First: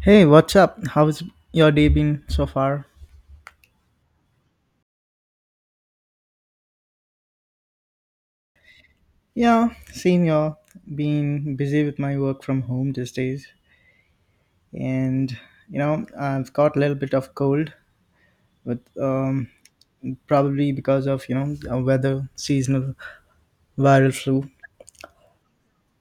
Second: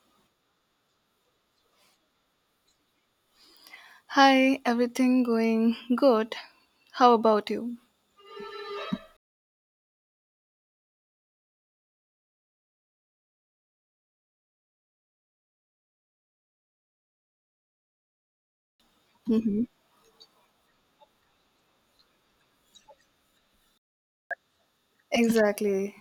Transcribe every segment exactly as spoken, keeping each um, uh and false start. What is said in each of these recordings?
Hey, what's up? How's your day been so far? Hi, everything going good? How about you? Yeah, same y'all. Been busy with my work from home these days, and you know I've got a little bit of cold, but um, hmm probably because of you know uh, weather, seasonal viral flu. Exactly.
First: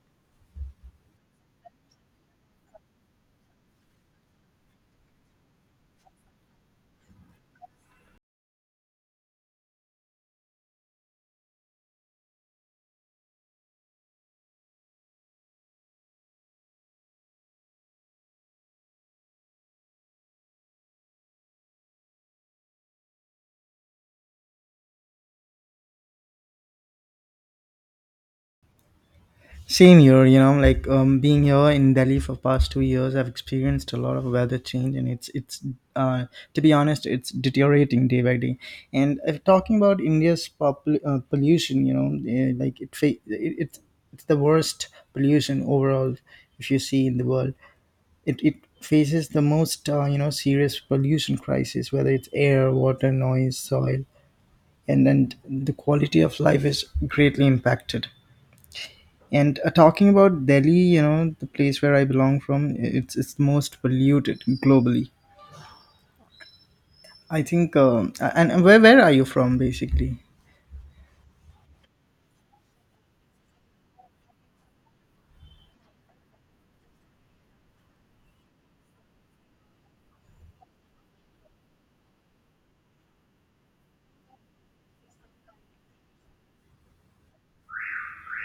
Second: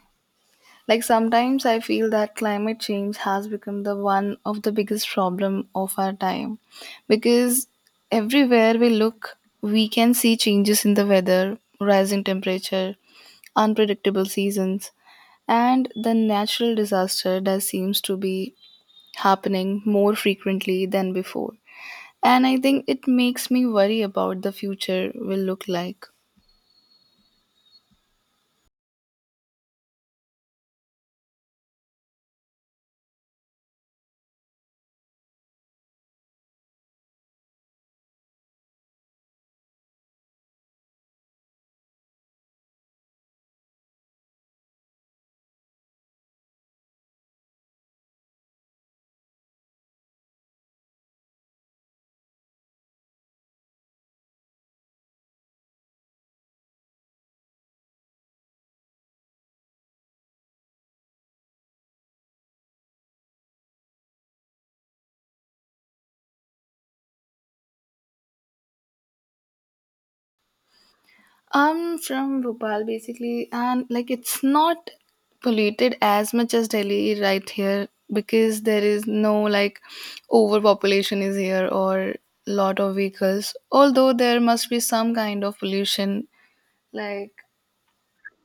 Like sometimes I feel that climate change has become the one of the biggest problem of our time because everywhere we look, we can see changes in the weather, rising temperature, unpredictable seasons, and the natural disaster that seems to be happening more frequently than before. And I think it makes me worry about the future will look like. Same here, you know, like um, being here in Delhi for past two years, I've experienced a lot of weather change, and it's it's uh, to be honest, it's deteriorating day by day. And if talking about India's pop- uh, pollution, you know, eh, like it, fa- it it's it's the worst pollution overall if you see in the world. It it faces the most uh, you know serious pollution crisis, whether it's air, water, noise, soil, and then the quality of life is greatly impacted. And uh, talking about Delhi, you know, the place where I belong from, it's it's the most polluted globally, I think. Um, and and where where are you from, basically? I'm from Bhopal basically, and like it's not polluted as much as Delhi right here because there is no like overpopulation is here or lot of vehicles. Although there must be some kind of pollution, like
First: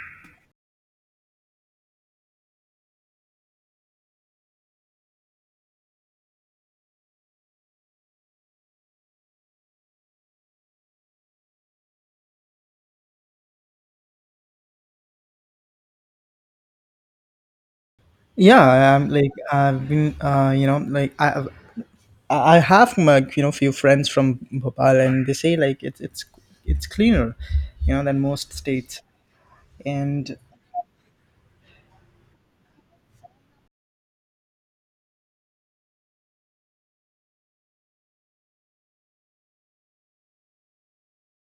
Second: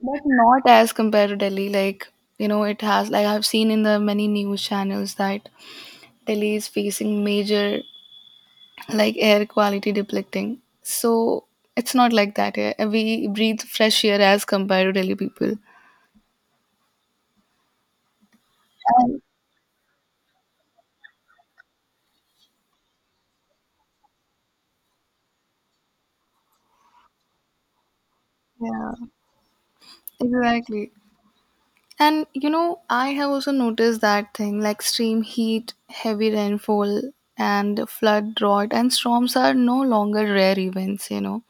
but not as compared to Delhi. Like you know, it has like I've seen in the many news channels that Delhi is facing major like air quality depleting. So it's not like that. eh. We breathe fresh air as compared to Delhi people. Yeah, um, And, like I've been, uh, you know, like I I've- I I have my, you know few friends from Bhopal, and they say like it's it's it's cleaner, you know, than most yeah, states. And exactly. And you know, I have also noticed that thing like extreme heat, heavy rainfall, and flood, drought, and storms are no longer rare events, you know.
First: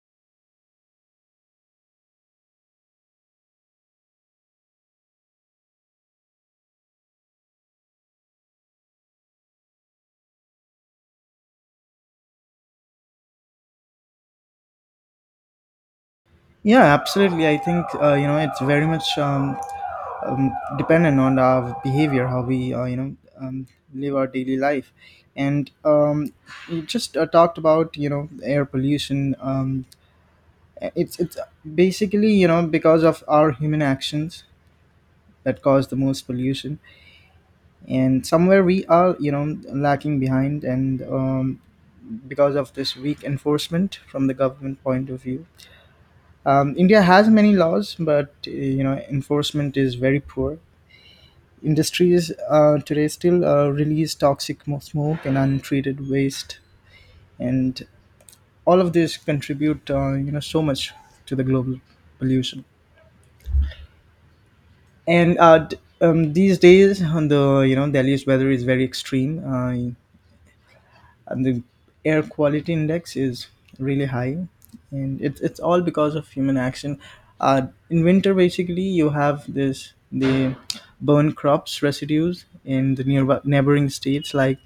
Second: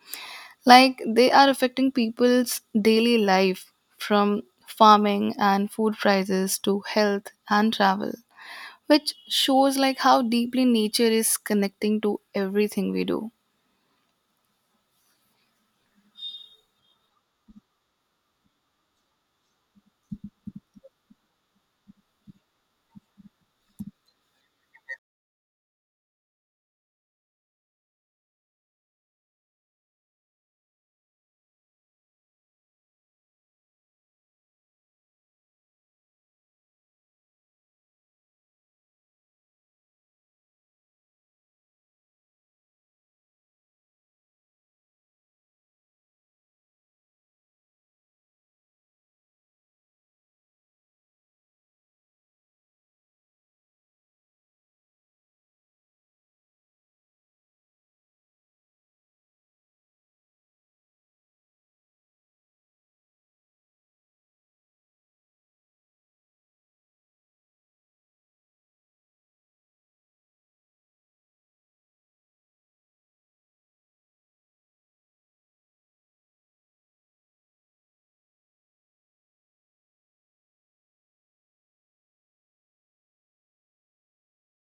Like they are affecting people's daily life from farming and food prices to health and travel, which shows like how deeply nature is connecting to everything we do. yeah, absolutely. I think uh, you know it's very much um, um, dependent on our behavior, how we uh, you know um, live our daily life, and um, you just uh, talked about you know air pollution. Um, it's it's basically you know because of our human actions that cause the most pollution, and somewhere we are you know lacking behind, and um, because of this weak enforcement from the government point of view. Um, India has many laws, but uh, you know enforcement is very poor. Industries uh, today still uh, release toxic mo- smoke and untreated waste, and all of this contribute, uh, you know, so much to the global pollution. And uh, d- um, these days, on the you know Delhi's weather is very extreme, uh, and the air quality index is really high, and it's it's all because of human action. Uh, in winter, basically, you have this the burn crops residues in the nearby neighboring states like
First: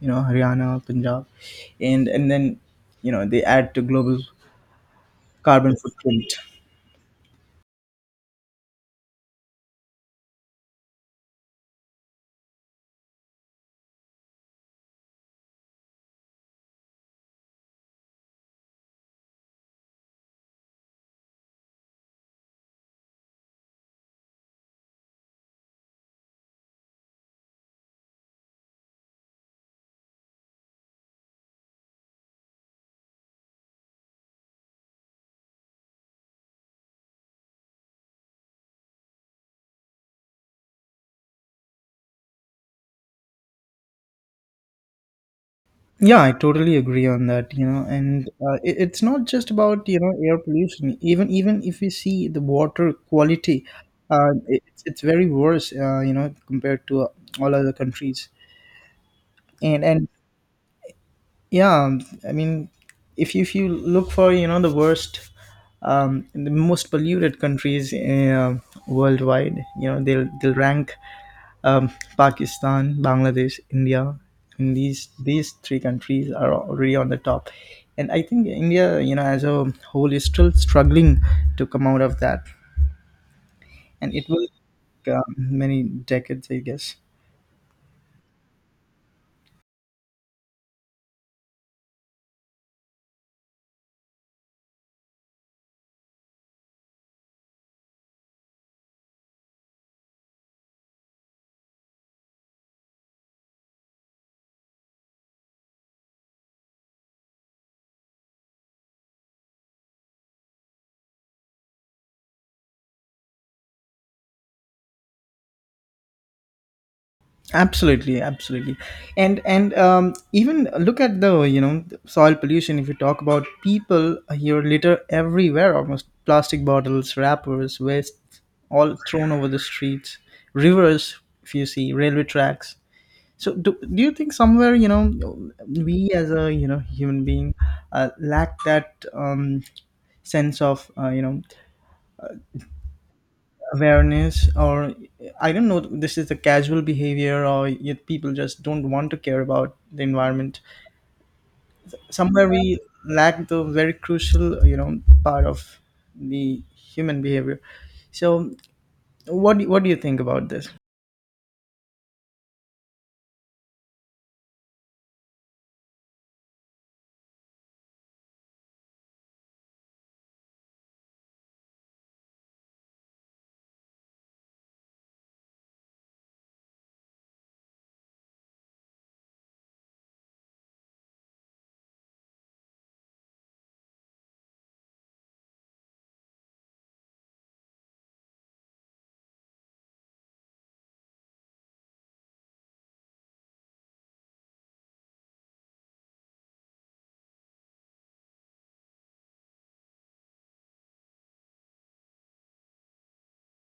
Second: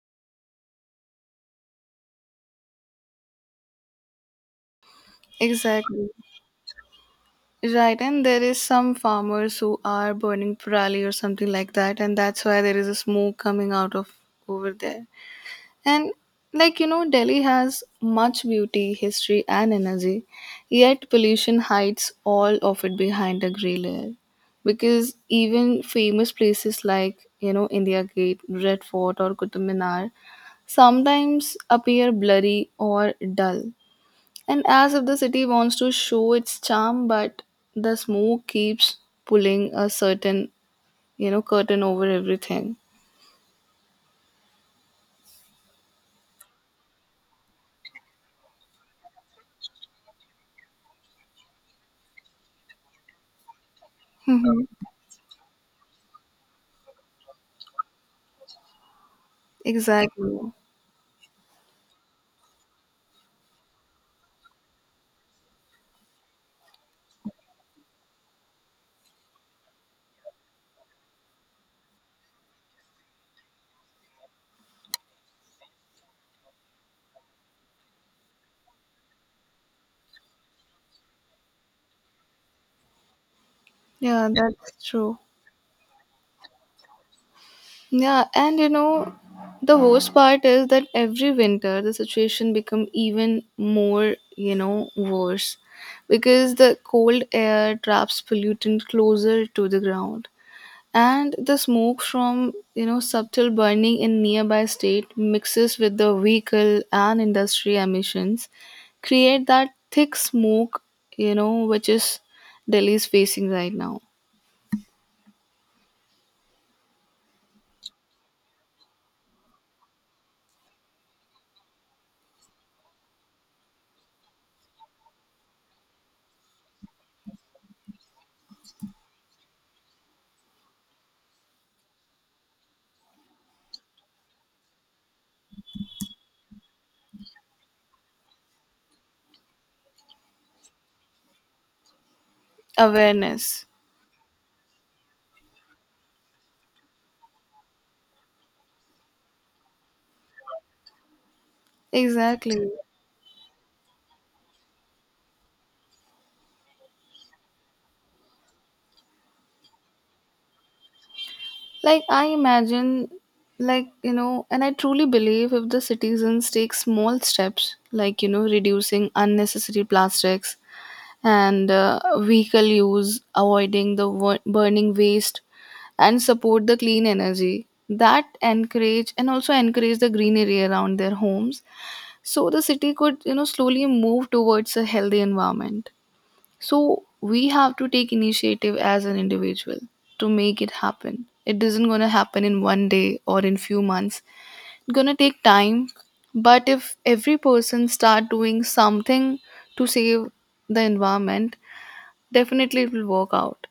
you know Haryana, Punjab, and and then you know they add to global carbon Exactly. footprint. Right, and there is some farmers who are burning parali or something like that, and that's why there is a smoke coming out of over there. And like you know, Delhi has much beauty, history, and energy, yet pollution hides all of it behind a grey layer. Because even famous places like you know India Gate, Red Fort, or Qutub Minar sometimes appear blurry or dull, and as if the city wants to show its charm, but the smoke keeps pulling a certain, you know, curtain over everything. Yeah, I totally agree on that. You know, and uh, it, it's not just about you know air pollution. Even even if we see the water quality, uh, it, Mhm. it's it's very worse. Uh, you know, compared to uh, all other countries. And and Exactly. yeah, um, I mean, if you, if you look for you know the worst, um, the most polluted countries uh, worldwide, you know they'll they'll rank um, Pakistan, Bangladesh, India. And these these three countries are already on the top, and I think India, you know, as a whole, is still struggling to come out of that, and it Yeah, will that's take, true. um, many decades, I guess. Yeah, and you know, the worst part is that every winter the situation become even more, you know, worse because the cold air traps pollutant closer to the ground and the smoke from you know subtle burning in nearby state mixes with the vehicle and industry emissions create that thick smoke you know which is delhi is facing right now. Absolutely, absolutely, and and um, even look at the you know soil pollution. If you talk about people, here litter everywhere, almost plastic bottles, wrappers, waste, all thrown over the streets, rivers. If you see railway tracks. So, do, do you think somewhere you know we as a you know human being uh, lack that um, sense of uh, you know Awareness. awareness? Or I don't know, this is the casual behavior, or yet people just don't want to care about the environment. Somewhere Exactly. we lack the very crucial you know part of the human behavior. So, what do- what do you think about this? Like i imagine, like you know, and I truly believe if the citizens take small steps like you know reducing unnecessary plastics and uh, vehicle use, avoiding the wo- burning waste and support the clean energy that encourage and also encourage the greenery around their homes, so the city could you know slowly move towards a healthy environment. So we have to take initiative as an individual to make it happen. It isn't going to happen in one day or in few months. It's going to take time, but if every person start doing something to save the environment, definitely it will work out.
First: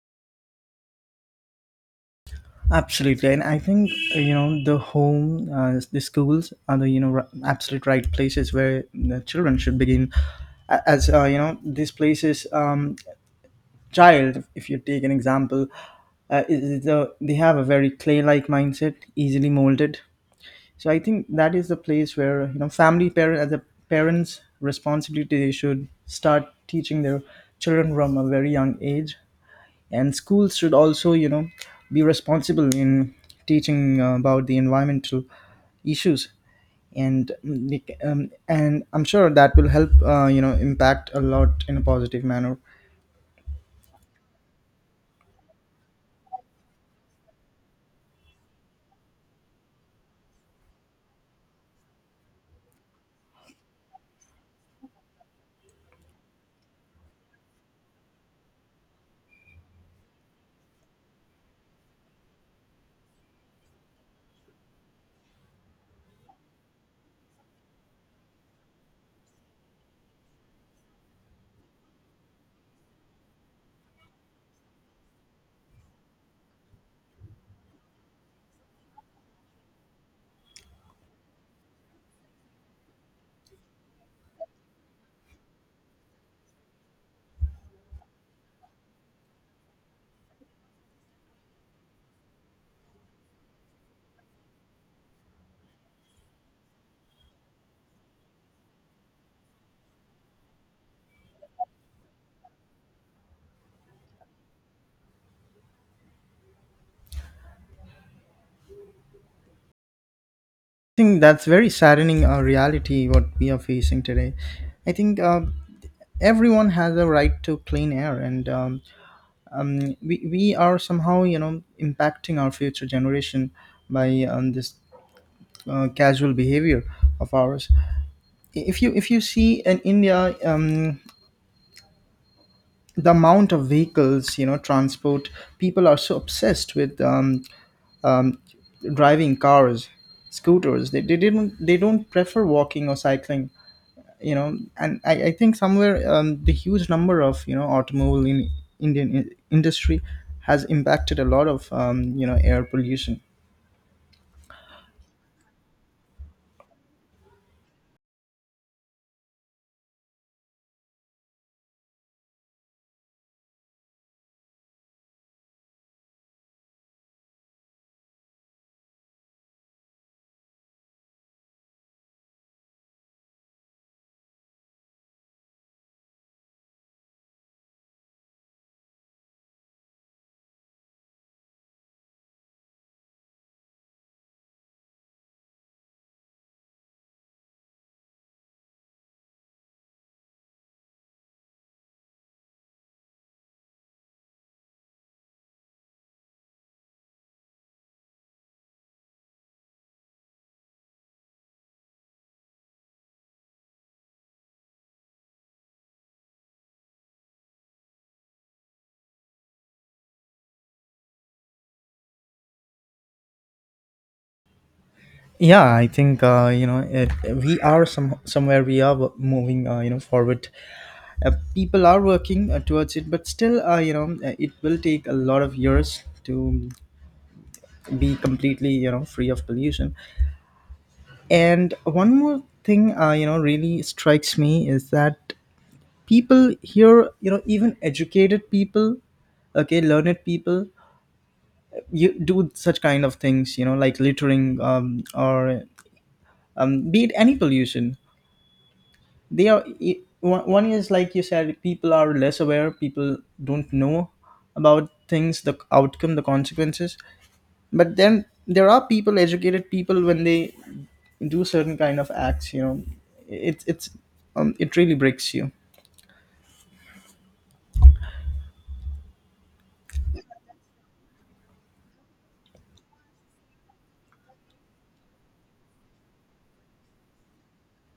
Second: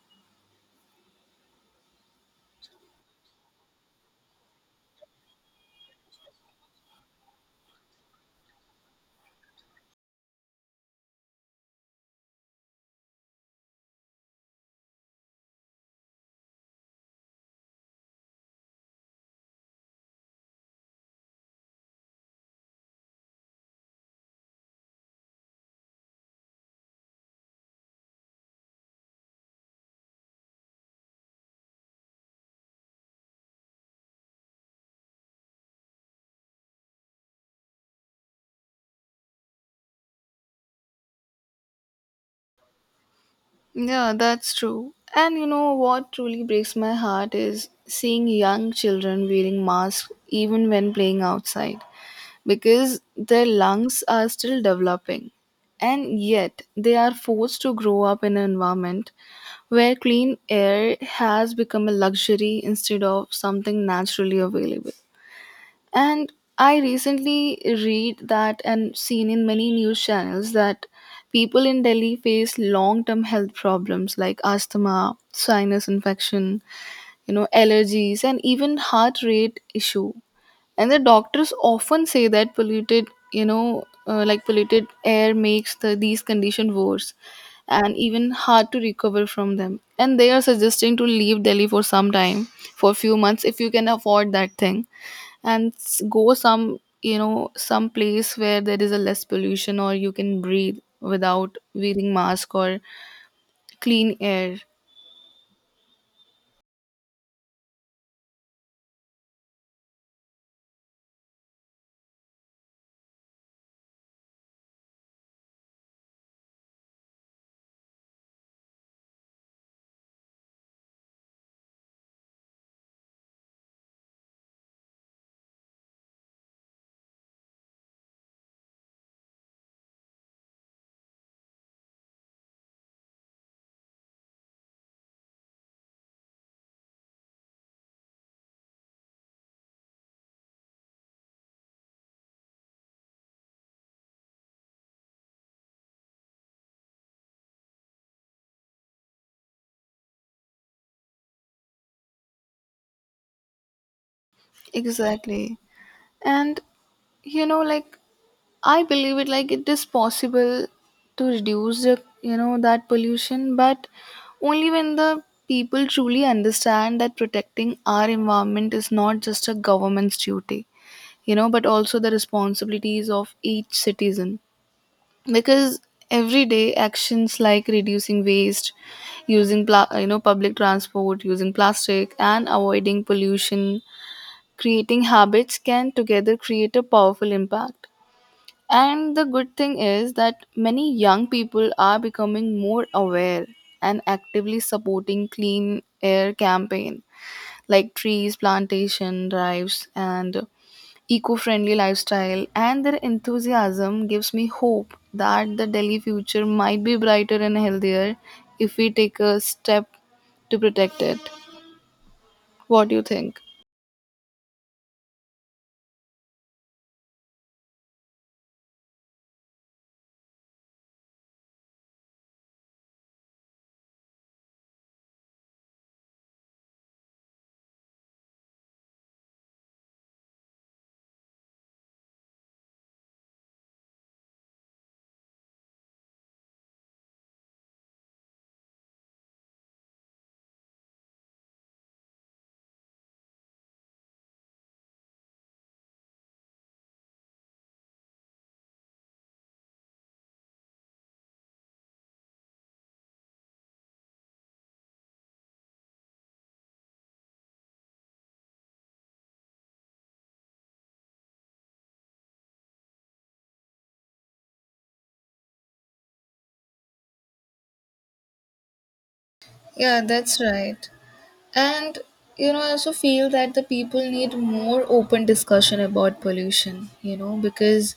Absolutely, and I think uh, you know the home, uh, the schools are the you know r- absolute right places where the children should begin. A- As uh, you know, these places, um, child, if you take an example, uh, is is the, they have a very clay-like mindset, easily molded. So I think that is the place where you know family parent as a parents' responsibility they should start teaching their children from a very young age, and schools should also you know be responsible in teaching uh, about the environmental issues. And mm, like, um, and I'm sure that will help uh, you know impact a lot in a positive manner. I Yeah, that's true. And you know what truly breaks my heart is seeing young children wearing masks even when playing outside because their lungs are still developing. And yet, they are forced to grow up in an environment where clean air has become a luxury instead of something naturally available. And I recently read that and seen in many news channels that people in Delhi face long term health problems like asthma, sinus infection, you know, allergies, and even heart rate issue. And the doctors often say that polluted, you know, uh, like polluted air makes the, these conditions worse and even hard to recover from them. And they are suggesting to leave Delhi for some time, for few months, if you can afford that thing and s- go some you know some place where there is a less pollution or you can breathe without wearing mask or clean air. think that's very saddening uh, reality what we are facing today. I think uh, everyone has a right to clean air, and um, um, we, we are somehow you know impacting our future generation by um, this uh, casual behavior of ours. If you if you see in India, um, the amount of vehicles, you know transport, people are so obsessed with um, um, driving cars, scooters. They, they didn't they don't prefer walking or cycling, you know and i, I think somewhere um, the huge number of you know automobile in Indian in- industry has impacted a lot of um, you know air pollution. Exactly. And you know like I believe it, like it is possible to reduce the you know that pollution, but only when the people truly understand that protecting our environment is not just a government's duty, you know, but also the responsibilities of each citizen. Because everyday actions like reducing waste, using pla- you know public transport, using plastic and avoiding pollution, creating habits can together create a powerful impact. And the good thing is that many young people are becoming more aware and actively supporting clean air campaign, like trees plantation drives and eco friendly lifestyle, and their enthusiasm gives me hope that the Delhi future might be brighter and healthier if we take a step to protect it. What do you think? Yeah, I think uh, you know it, we are, some somewhere we are moving uh, you know forward. Uh, people are working uh, towards it, but still uh, you know uh, it will take a lot of years to be completely you know free of pollution. And one more thing uh, you know really strikes me is that people here, you know even educated people, okay, learned people, you do such kind of things, you know like littering, um, or um, be it any pollution. They are, i- one one is, like you said, people are less aware, people don't know about things, the outcome, the consequences. But then there are people, educated people, when they do certain kind of acts, you know it's it's um, it really breaks you. Yeah, that's right. And you know, I also feel that the people need more open discussion about pollution, you know, because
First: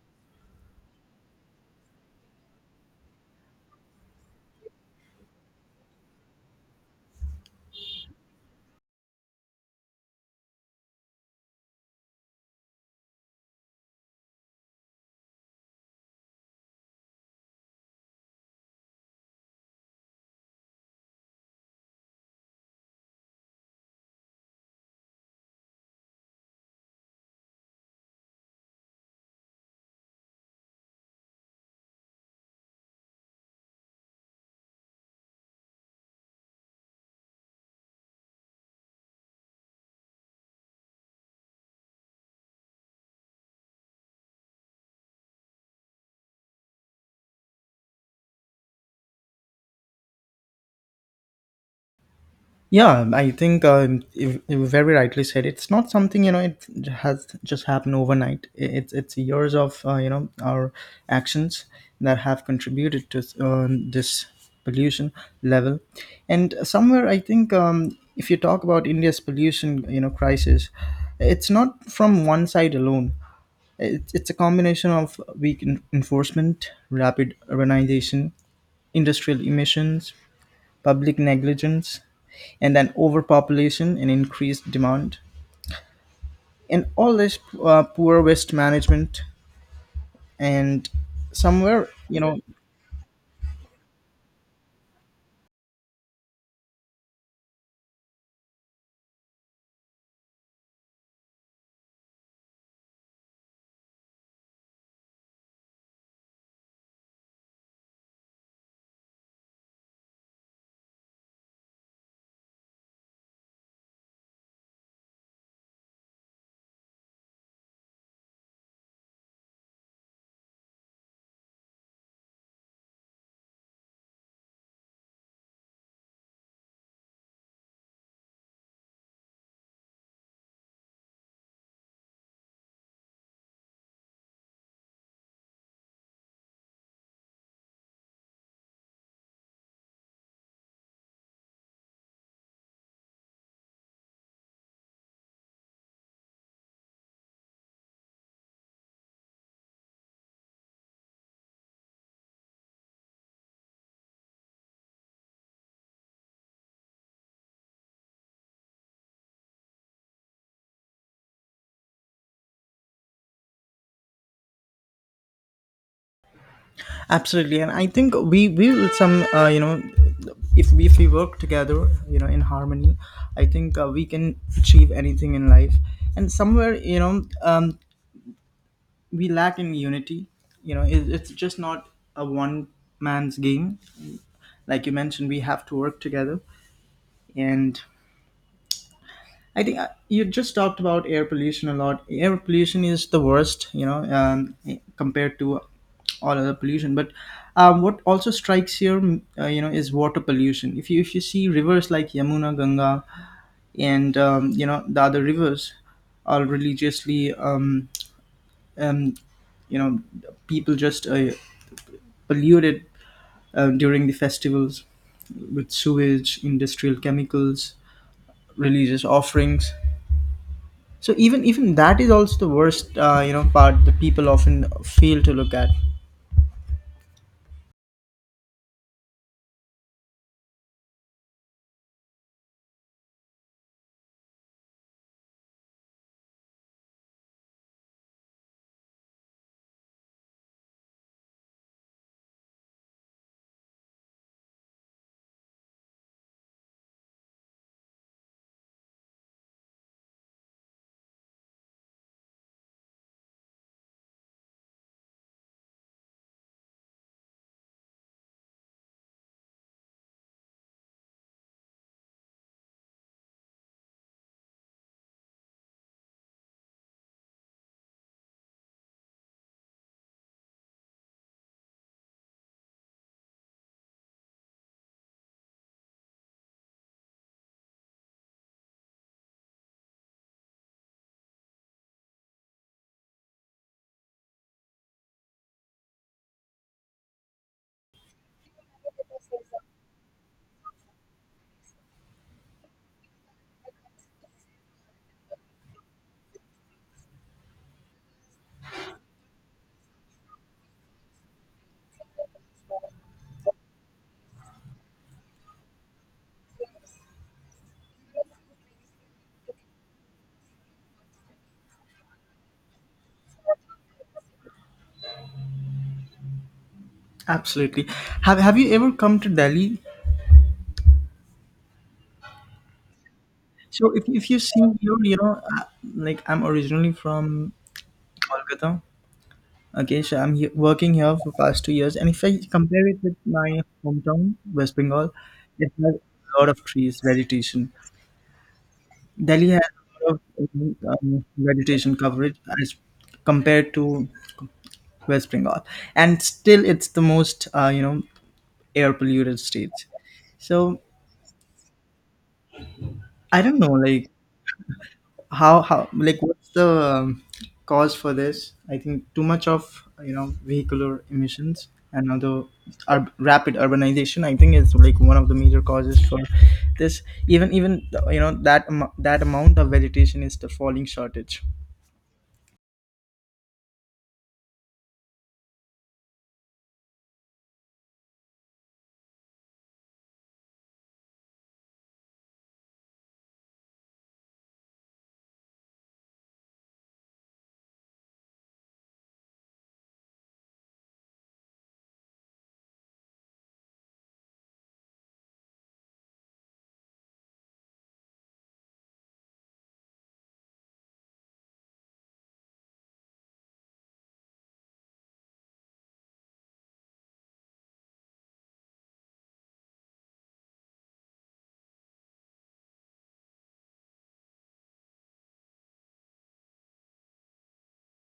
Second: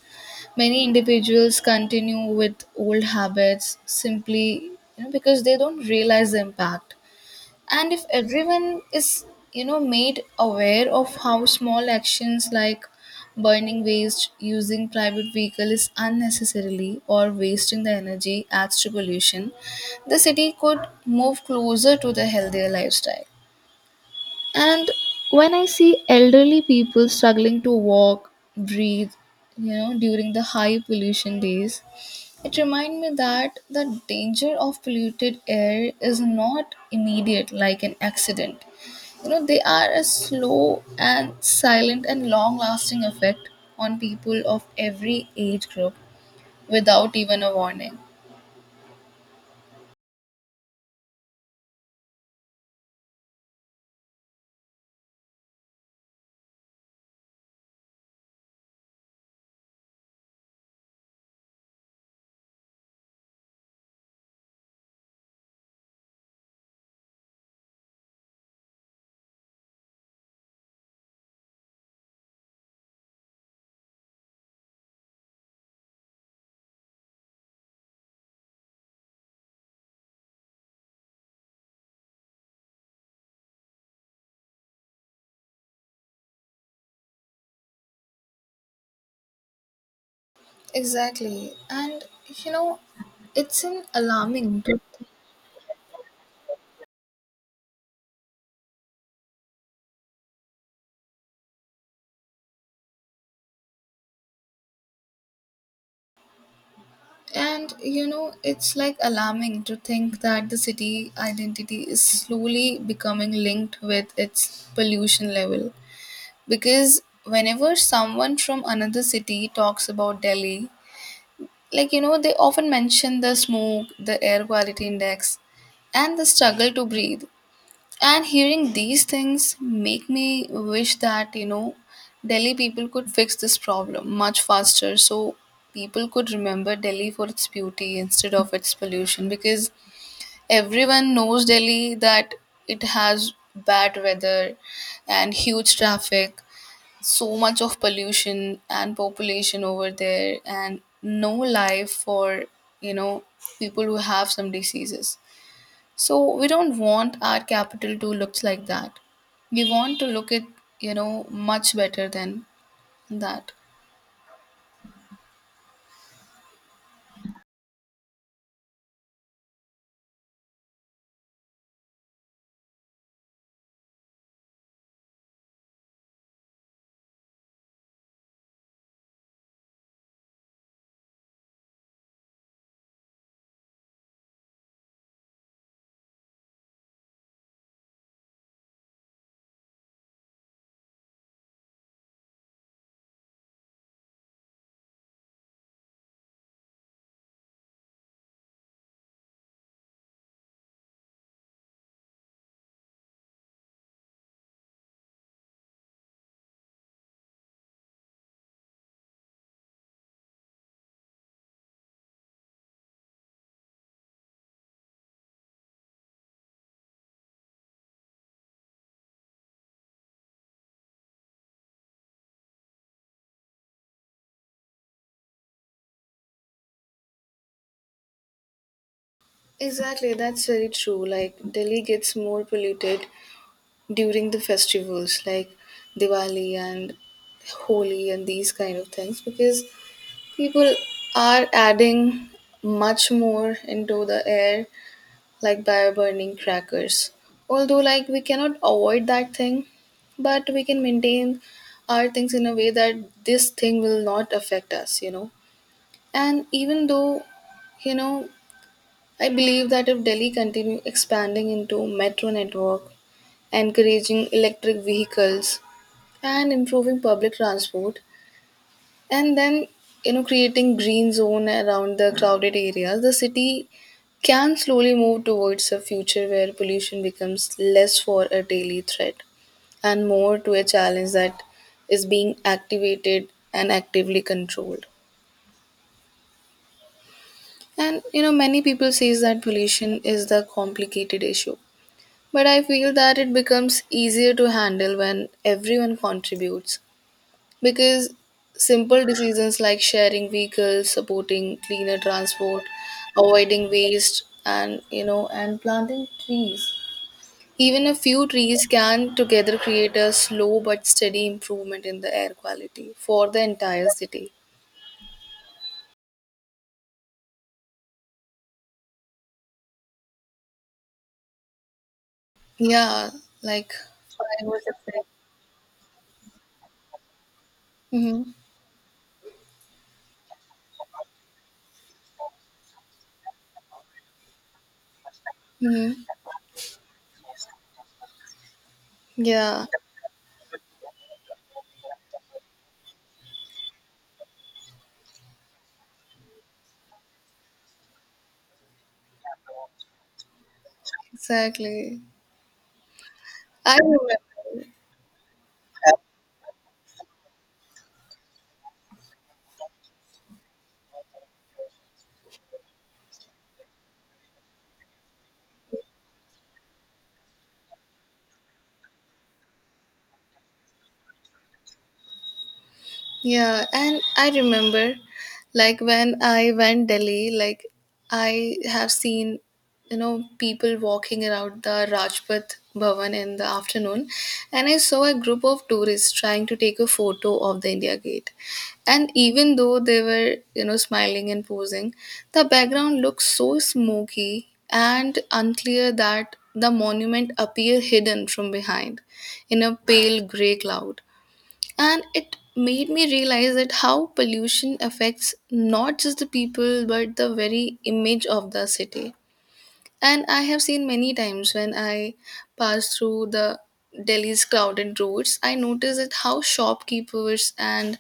many individuals continue with old habits simply, you know, because they don't realize the impact. And if everyone is you know made aware of how small actions like burning waste, using private vehicles unnecessarily or wasting the energy adds to pollution, the city could move closer to the healthier lifestyle. And when I see elderly people struggling to walk breathe, you know, during the high pollution days, it reminds me that the danger of polluted air is not immediate like an accident. You know, they are a slow and silent and long lasting effect on people of every age group without even a warning. Yeah, I think um, you you very rightly said, it's not something you know it has just happened overnight. I- It's it's years of uh, you know our actions that have contributed to um, this pollution level, and somewhere I think um, if you talk about India's pollution, you know crisis, it's not from one side alone. It's it's a combination of weak en- enforcement, rapid urbanization, industrial emissions, public negligence, and an overpopulation and increased demand. And all this uh, poor waste management, and Exactly. somewhere, And you know, you know, it's an alarming to, and you know, it's like alarming to think that the city identity is slowly becoming linked with its pollution level. Because whenever someone from another city talks about Delhi, like you know, they often mention the smoke, the air quality index, and the struggle to breathe. And hearing these things make me wish that you know, Delhi people could fix this problem much faster, so people could remember Delhi for its beauty instead of its pollution, because everyone knows Delhi that it has bad weather and huge traffic, so much of pollution and population over there, and no life for you know people who have some diseases. So we don't want our capital to look like that. We want to look at you know much better than that. absolutely. And I think we we will, some, uh, you know, if we, if we work together, you know, in harmony, I think uh, we can achieve anything in life. And somewhere, you know, um, we lack in unity. You know, it, it's just not a one man's game. Like you mentioned, we have to work together, and I think uh, you just talked about air pollution a lot. Air pollution is the worst, you know, um, eh, compared to all other pollution. But um, what also strikes here, mm, uh, you know, is water pollution. If you if you see rivers like Yamuna, Ganga, and um, you know the other rivers are religiously, um, um, you know, people just uh, polluted uh, during the festivals with sewage, industrial chemicals, religious offerings. So even even that is also the worst, uh, you know, part the people often fail to look at. Exactly, that's very true. Like Delhi gets more polluted during the festivals like Diwali and Holi and these kind of things because people are adding much more into the air, like by burning crackers. Although, like, we cannot avoid that thing, but we can maintain our things in a way that this thing will not affect us, you know. And even though, you know, I believe that if Delhi continue expanding into metro network, encouraging electric vehicles, and improving public transport, and then you know creating green zone around the crowded areas, the city can slowly move towards a future where pollution becomes less for a daily threat and more to a challenge that is being activated and actively controlled. And you know many people says that pollution is the complicated issue, but I feel that it becomes easier to handle when everyone contributes. Because simple decisions like sharing vehicles, supporting cleaner transport, avoiding waste, and you know and planting trees, even a few trees can together create a slow but steady improvement in the air quality for the entire city. Absolutely. Have Have you ever come to Delhi? Yeah. Like. So if if you see here, you know, uh, like I'm originally from Mm-hmm, Kolkata. Okay, so I'm he- working here for past two years, and if I compare it with my hometown, West Bengal, it mm-hmm, has a lot of trees, vegetation. Delhi has yeah, a lot of um, vegetation coverage as compared to West Bengal, and still it's the most uh, you know air polluted states. So exactly. I don't know, I like remember how how like, what's the um, cause for this? I think too much of, you know vehicular emissions and other, ur- rapid urbanization, I think, is like one of the major causes for this. Even even you know that amo- that amount of vegetation is the falling shortage. Yeah, and I remember like when I went Delhi, like I have seen, you know, people walking around the Rajpath Bhavan in the afternoon, and I saw a group of tourists trying to take a photo of the India Gate. And even though they were, you know, smiling and posing, the background looks so smoky and unclear that the monument appear hidden from behind in a pale gray cloud. And it made me realize that how pollution affects not just the people but the very image of the city. And I have seen many times when I pass through the delhi's crowded roads, I noticed that how shopkeepers and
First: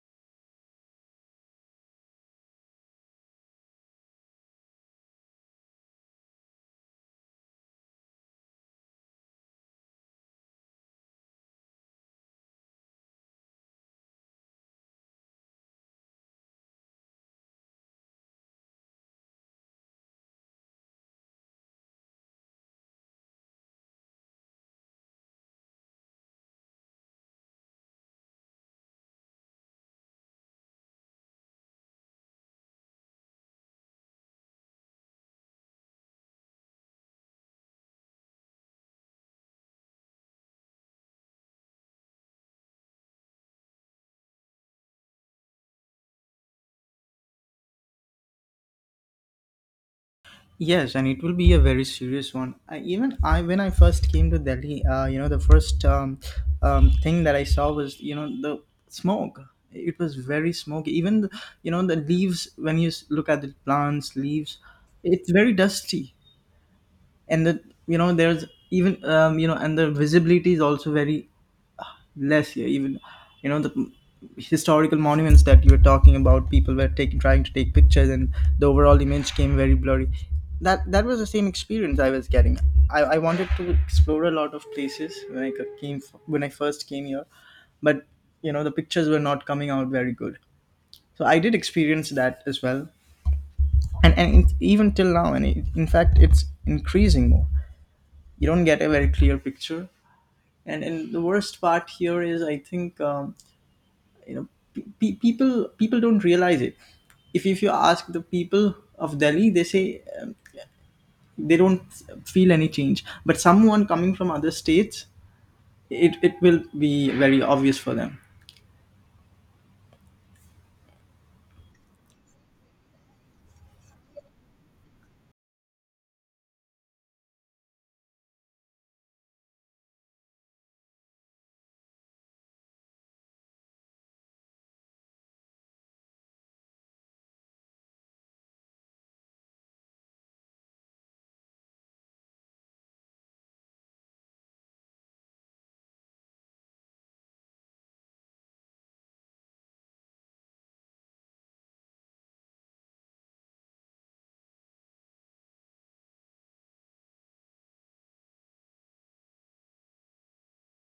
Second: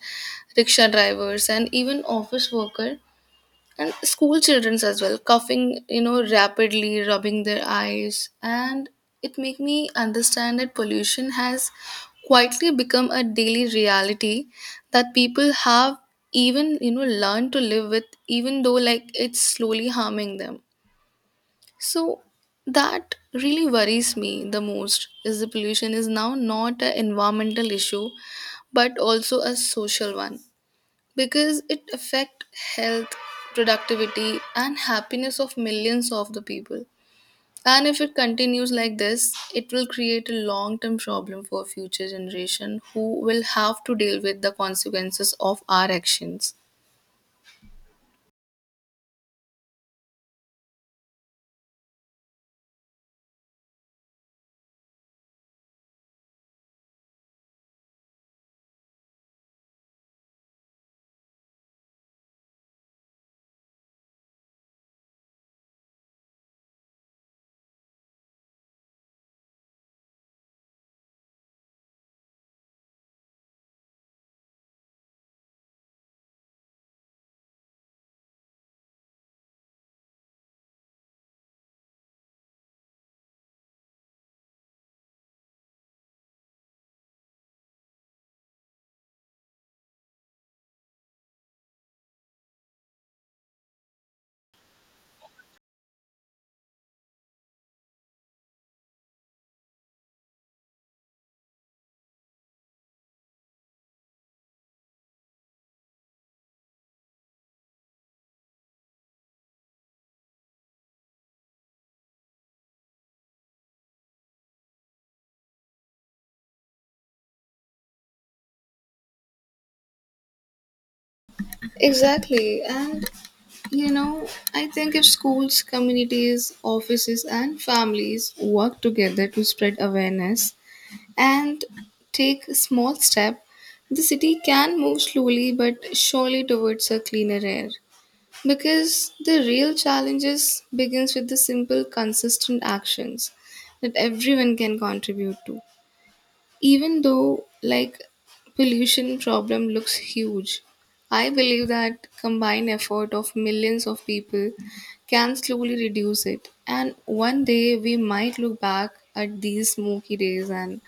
rickshaw drivers and even office worker and school childrens as well coughing, you know, rapidly rubbing their eyes. And it make me understand that pollution has quietly become a daily reality that people have even you know learned to live with, even though like it's slowly harming them. So that really worries me. The most is the pollution is now not an environmental issue but also a social one, because it affect health, productivity and happiness of millions of the people. And if it continues like this, it will create a long term problem for future generation who will have to deal with the consequences of our actions. Yes, and it will be a very serious one. I, even I, when I first came to Delhi, uh, you know, the first um, um, thing that I saw was, you know, the smoke. It was very smoky. Even, the, you know, the leaves. When you s- look at the plants, leaves, it's very dusty, and the you know there's even um, you know and the visibility is also very uh, less here. Even, you know, the historical monuments that you were talking about, people were taking trying to take pictures and the overall image came very blurry. That that was the same experience I was getting. I, I wanted to explore a lot of places when I c- came f- when I first came here, but you know, the pictures were not coming out very good, so I did experience that as well. And and it's even till now, and it, in fact, it's increasing more. You don't get a very clear picture. And and the worst part here is, I think, um, you know pe- pe- people people don't realize it. If, if you ask the people of Delhi, they say, um, they don't feel any change. But someone coming from other states, it, it will be very obvious for them. Exactly. And you know, I think if schools, communities, offices and families work together to spread awareness and take a small step, the city can move slowly but surely towards a cleaner air. Because the real challenges begins with the simple, consistent actions that everyone can contribute to. Even though like pollution problem looks huge, I believe that combined effort of millions of people can slowly reduce it, and one day we might look back at these smoky days and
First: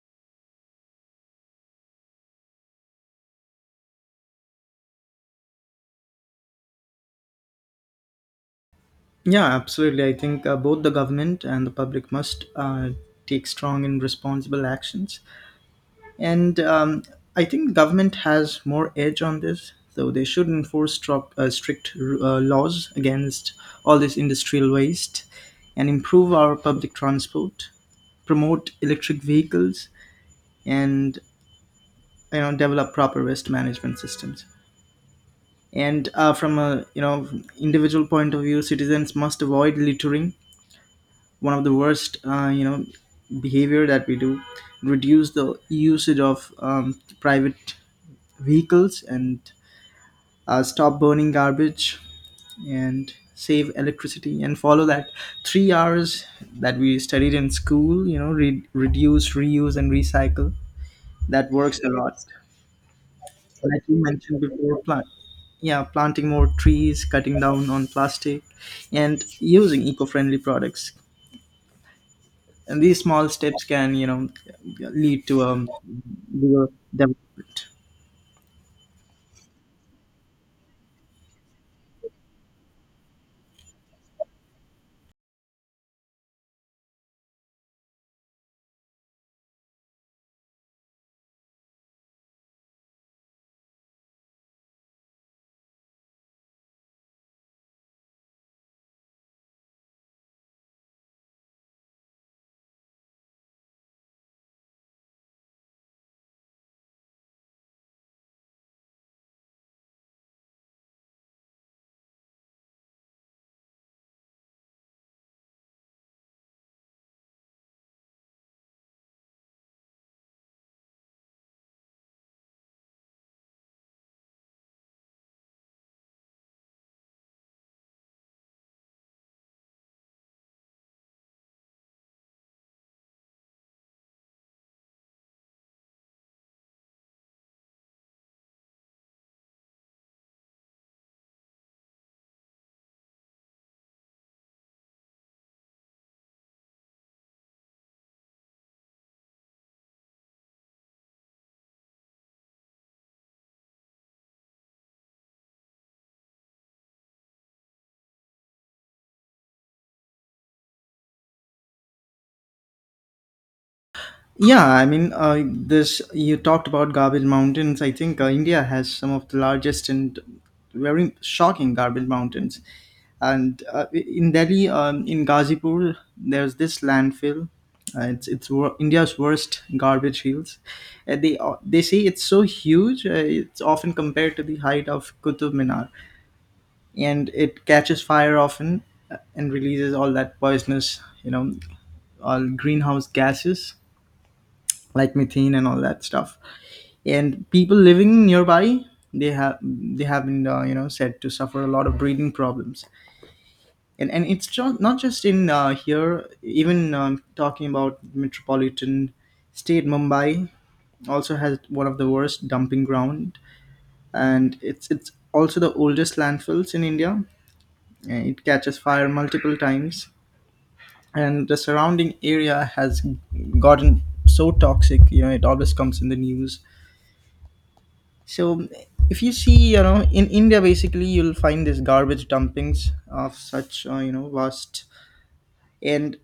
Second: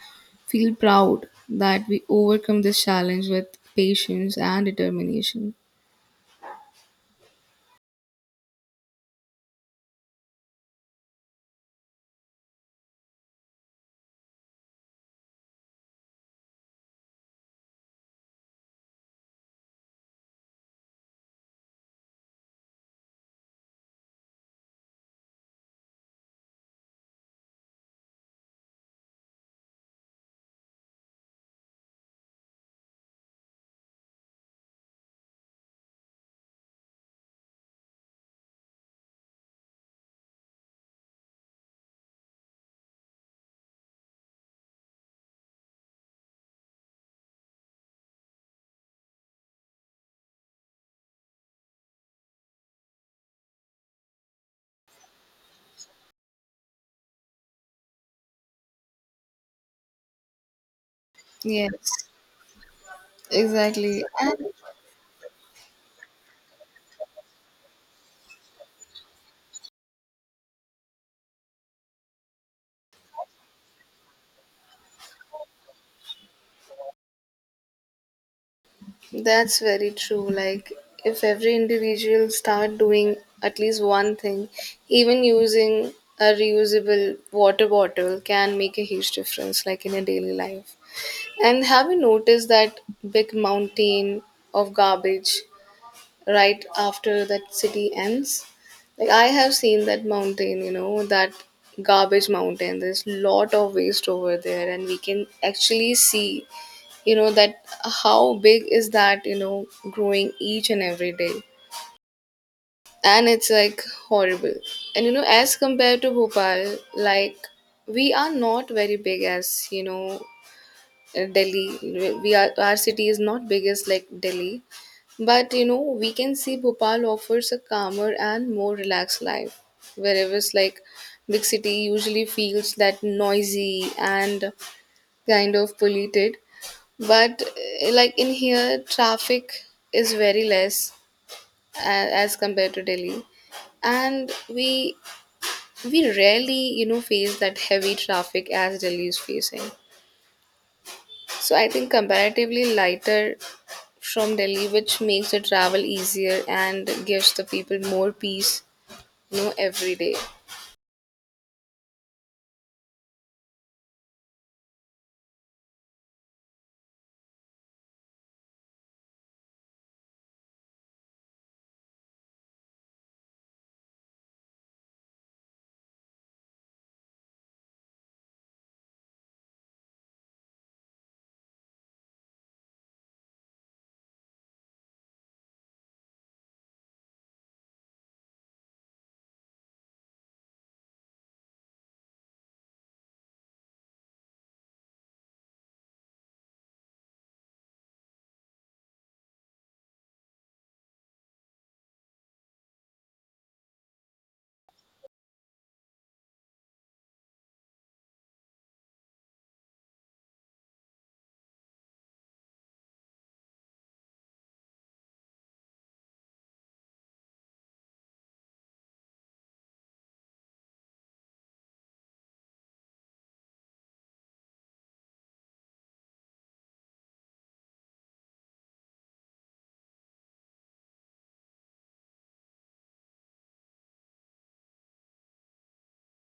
feel proud that we overcome this challenge with patience and determination. Yeah, absolutely. I think uh, both the government and the public must uh, take strong and responsible actions. And um, I think government has more edge on this, so they should enforce strop- uh, strict uh, laws against all this industrial waste, and improve our public transport, promote electric vehicles, and you know, develop proper waste management systems. And uh, from a, you know, individual point of view, citizens must avoid littering, one of the worst, uh, you know behavior that we do. Reduce the usage of um, private vehicles, and uh, stop burning garbage, and save electricity, and follow that three hours that we studied in school, you know, re- reduce, reuse, and recycle. That works a Yes, lot. Like you exactly. And mentioned before, plant, yeah, planting more trees, cutting down on plastic, and using eco-friendly products, and these small steps can, you know, lead to a bigger development. that's very true. Like, if every individual start doing at least one thing, even using a reusable water bottle can make a huge difference, like in a daily life. And have you noticed that big mountain of garbage right after that city ends? Like, I have seen that mountain, you know, that garbage mountain. There's lot of waste over there, and we can actually see you know that how big is that you know growing each and every day, and it's like horrible. And you know as compared to bhopal, like we are not very big as you know uh, delhi. We are, our city is not big as like delhi, but you know we can see bhopal offers a calmer and more relaxed life, whereas like big city usually feels that noisy and kind of polluted. But uh, like in here, traffic is very less as, as compared to Delhi, and we we rarely you know face that heavy traffic as Delhi is facing. So I think comparatively lighter from Delhi, which makes the travel easier and gives the people more peace, you know, every day. Yeah, I mean, uh, this, you talked about garbage mountains. I think uh, India has some of the largest and very shocking garbage mountains. And uh, in Delhi, um, in Gazipur, there's this landfill. Uh, it's it's wor- India's worst garbage fields. Uh, they uh, they say it's so huge. Uh, it's often compared to the height of Qutub Minar, and it catches fire often, uh, and releases all that poisonous, you know, all greenhouse gases like methane and all that stuff. And people living nearby, they have they have been, uh, you know said to suffer a lot of breathing problems. And and it's ju- not just in uh, here. Even, um, talking about metropolitan state, Mumbai also has one of the worst dumping ground, and it's it's also the oldest landfills in India. Uh, It catches fire multiple times, and the surrounding area has gotten so toxic. You know, it always comes in the news. So, if you see, you know, in India, basically, you'll find these garbage dumpings of such, uh, you know, vast, and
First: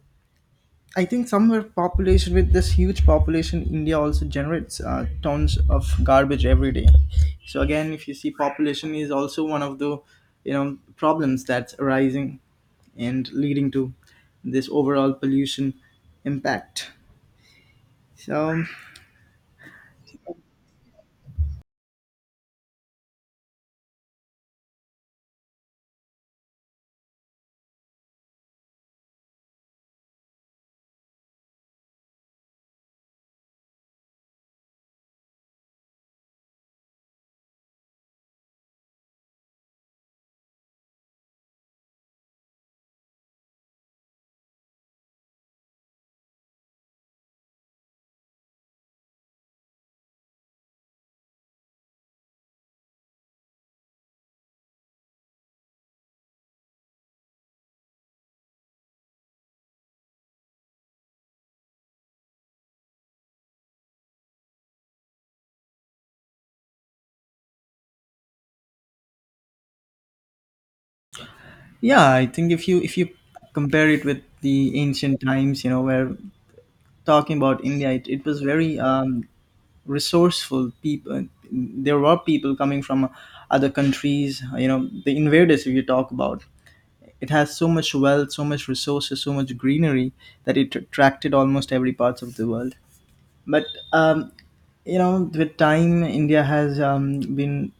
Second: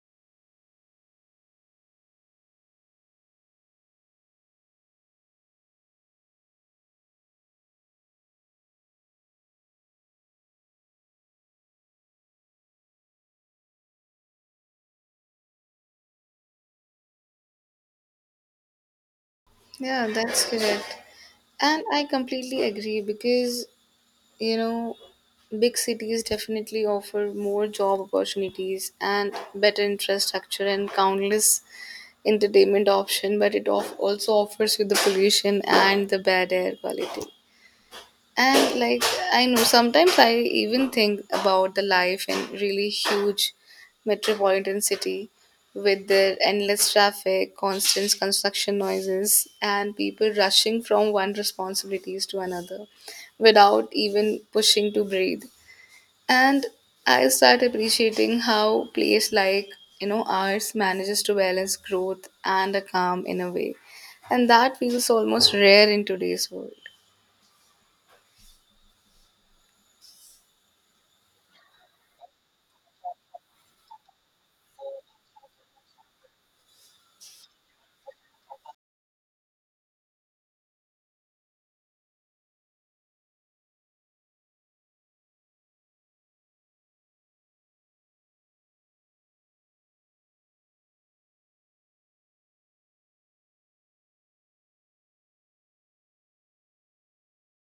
I think somewhere population, with this huge population, India also generates uh, tons of garbage every day. So again, if you see, population is also one of the, you know, problems that's arising and leading to this overall pollution impact. So, Yeah, that's correct. And I completely agree because you know, big cities definitely offer more job opportunities and better infrastructure and countless entertainment option, but it off- also offers you the pollution and the bad air quality. And like I know sometimes I even think about the life in really huge metropolitan city with their endless traffic, constant construction noises and people rushing from one responsibilities to another without even pushing to breathe. And I start appreciating how place like, you know, ours manages to balance growth and a calm in a way. And that feels almost rare in today's world. yeah, I think if you if you compare it with the ancient times, you know, where talking about India, it, it was very um, resourceful people. There were people coming from other countries, you know, the invaders, if you talk about, it has so much wealth, so much resources, so much greenery, that it attracted almost every parts of the world. But um, you know, with time, India has um, been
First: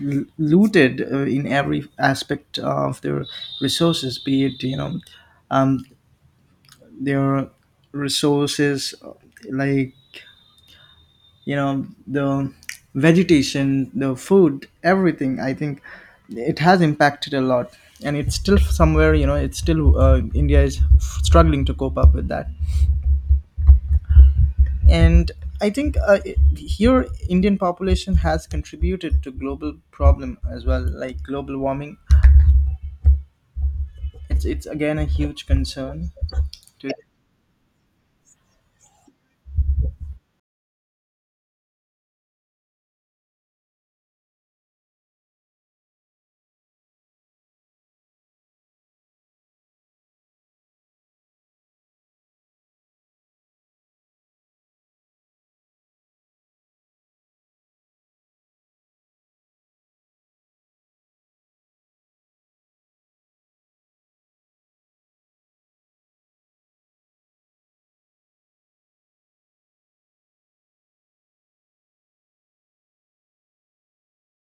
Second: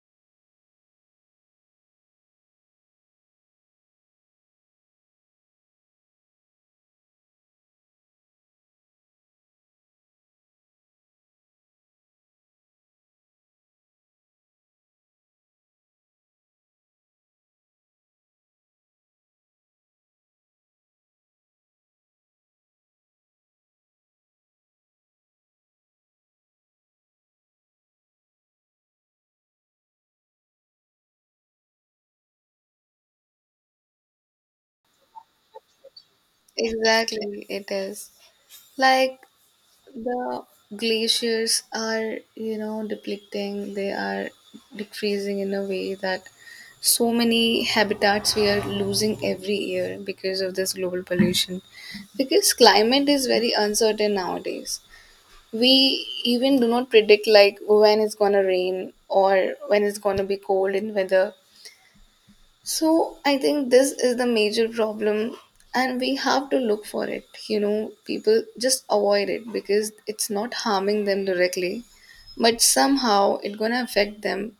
l- looted, uh, in every aspect of their resources, be it, you know, um, their resources uh, like, you know, the vegetation, the food, everything. I think it has impacted a lot, and it's still somewhere, you know, it's still, uh, India is struggling to cope up with that. And I think, uh, it- here Indian population has contributed to global problem as well, like global warming. It's it's again a huge concern to. Exactly, it is. Like the glaciers are, you know, depleting, they are decreasing in a way that so many habitats we are losing every year because of this global pollution. Because climate is very uncertain nowadays. We even do not predict like when it's gonna rain or when it's gonna be cold in weather, so I think this is the major problem and we have to look for it. You know, people just avoid it because it's not harming them directly, but somehow it's gonna affect them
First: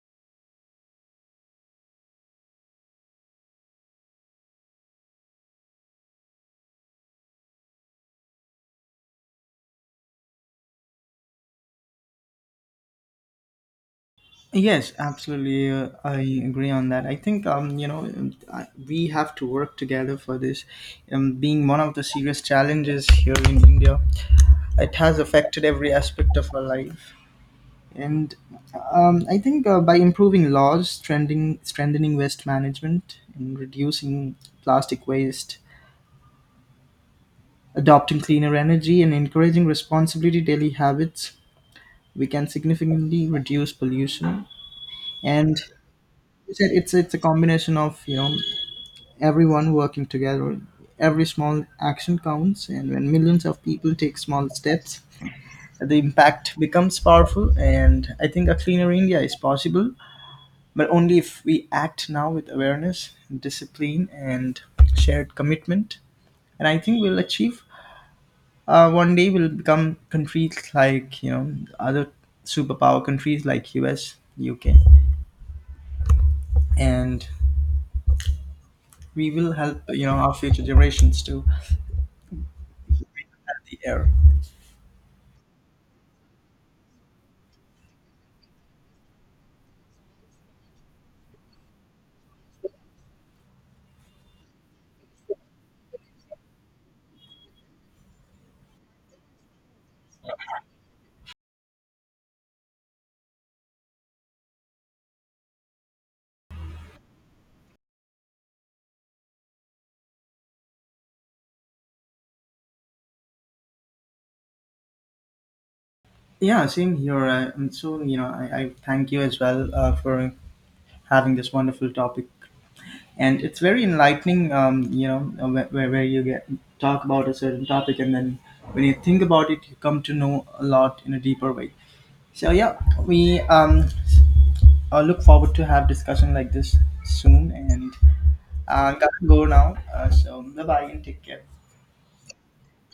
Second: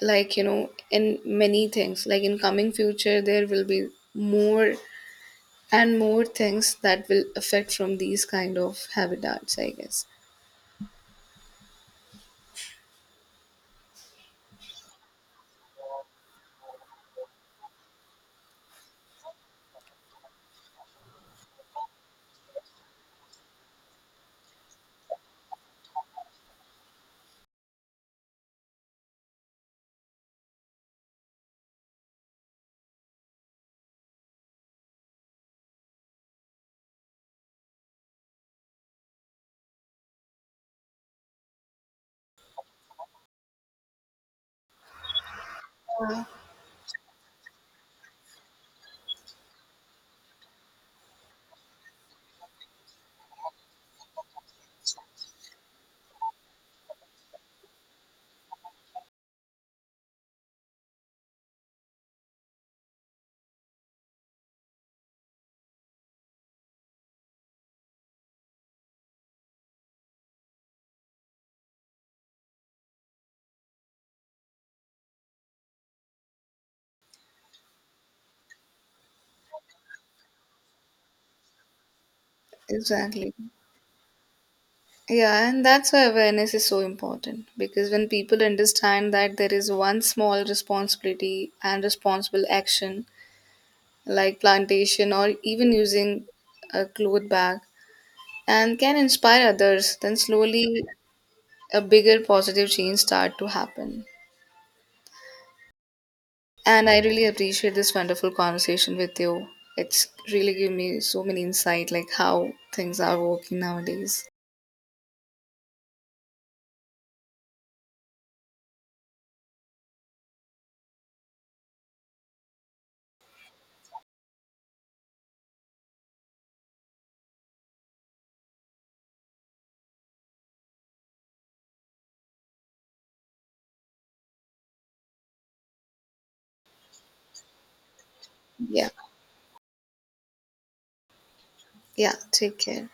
like, you know, in many things. Like in coming future there will be more and more things that will affect from these kind of habitats, I guess. Yes, absolutely. Uh, I agree on that. I think, um, you know um, I- we have to work together for this. Um, being one of the serious challenges here in India, it has affected every aspect of our life. And um, I think uh, by improving laws, strengthening strengthening waste management, and reducing plastic waste, adopting cleaner energy, and encouraging responsibility daily habits, we can significantly reduce pollution. And Yeah, it's a, it's it's a combination of, you know, everyone working together. Every small action counts, and when millions of people take small steps, the impact becomes powerful. And I think a cleaner India is possible, but only if we act now with awareness, discipline, and shared commitment. And I think we'll achieve. Uh, one day we'll become countries like, you know, other superpower countries like U S, U K, and we will help, you know, our future generations too. exactly. The air. Yeah, and that's why awareness is so important because when people understand that there is one small responsibility and responsible action, like plantation or even using a cloth bag, and can inspire others, then slowly a bigger positive change start to happen. And I really appreciate this wonderful conversation with you. It's really given me so many insight, like how things are working nowadays. Yeah, same here. Uh, and so, you know, I, I thank you as well uh, for having this wonderful topic. And it's very enlightening, um, you know, uh, where, where where you get talk about a certain topic, and then when you think about it, you come to know a lot in a deeper way. So, yeah, we um, uh, look forward to have discussion like this soon. And Yeah, uh, gotta go now. Uh, so, bye-bye and take care. yeah, take care.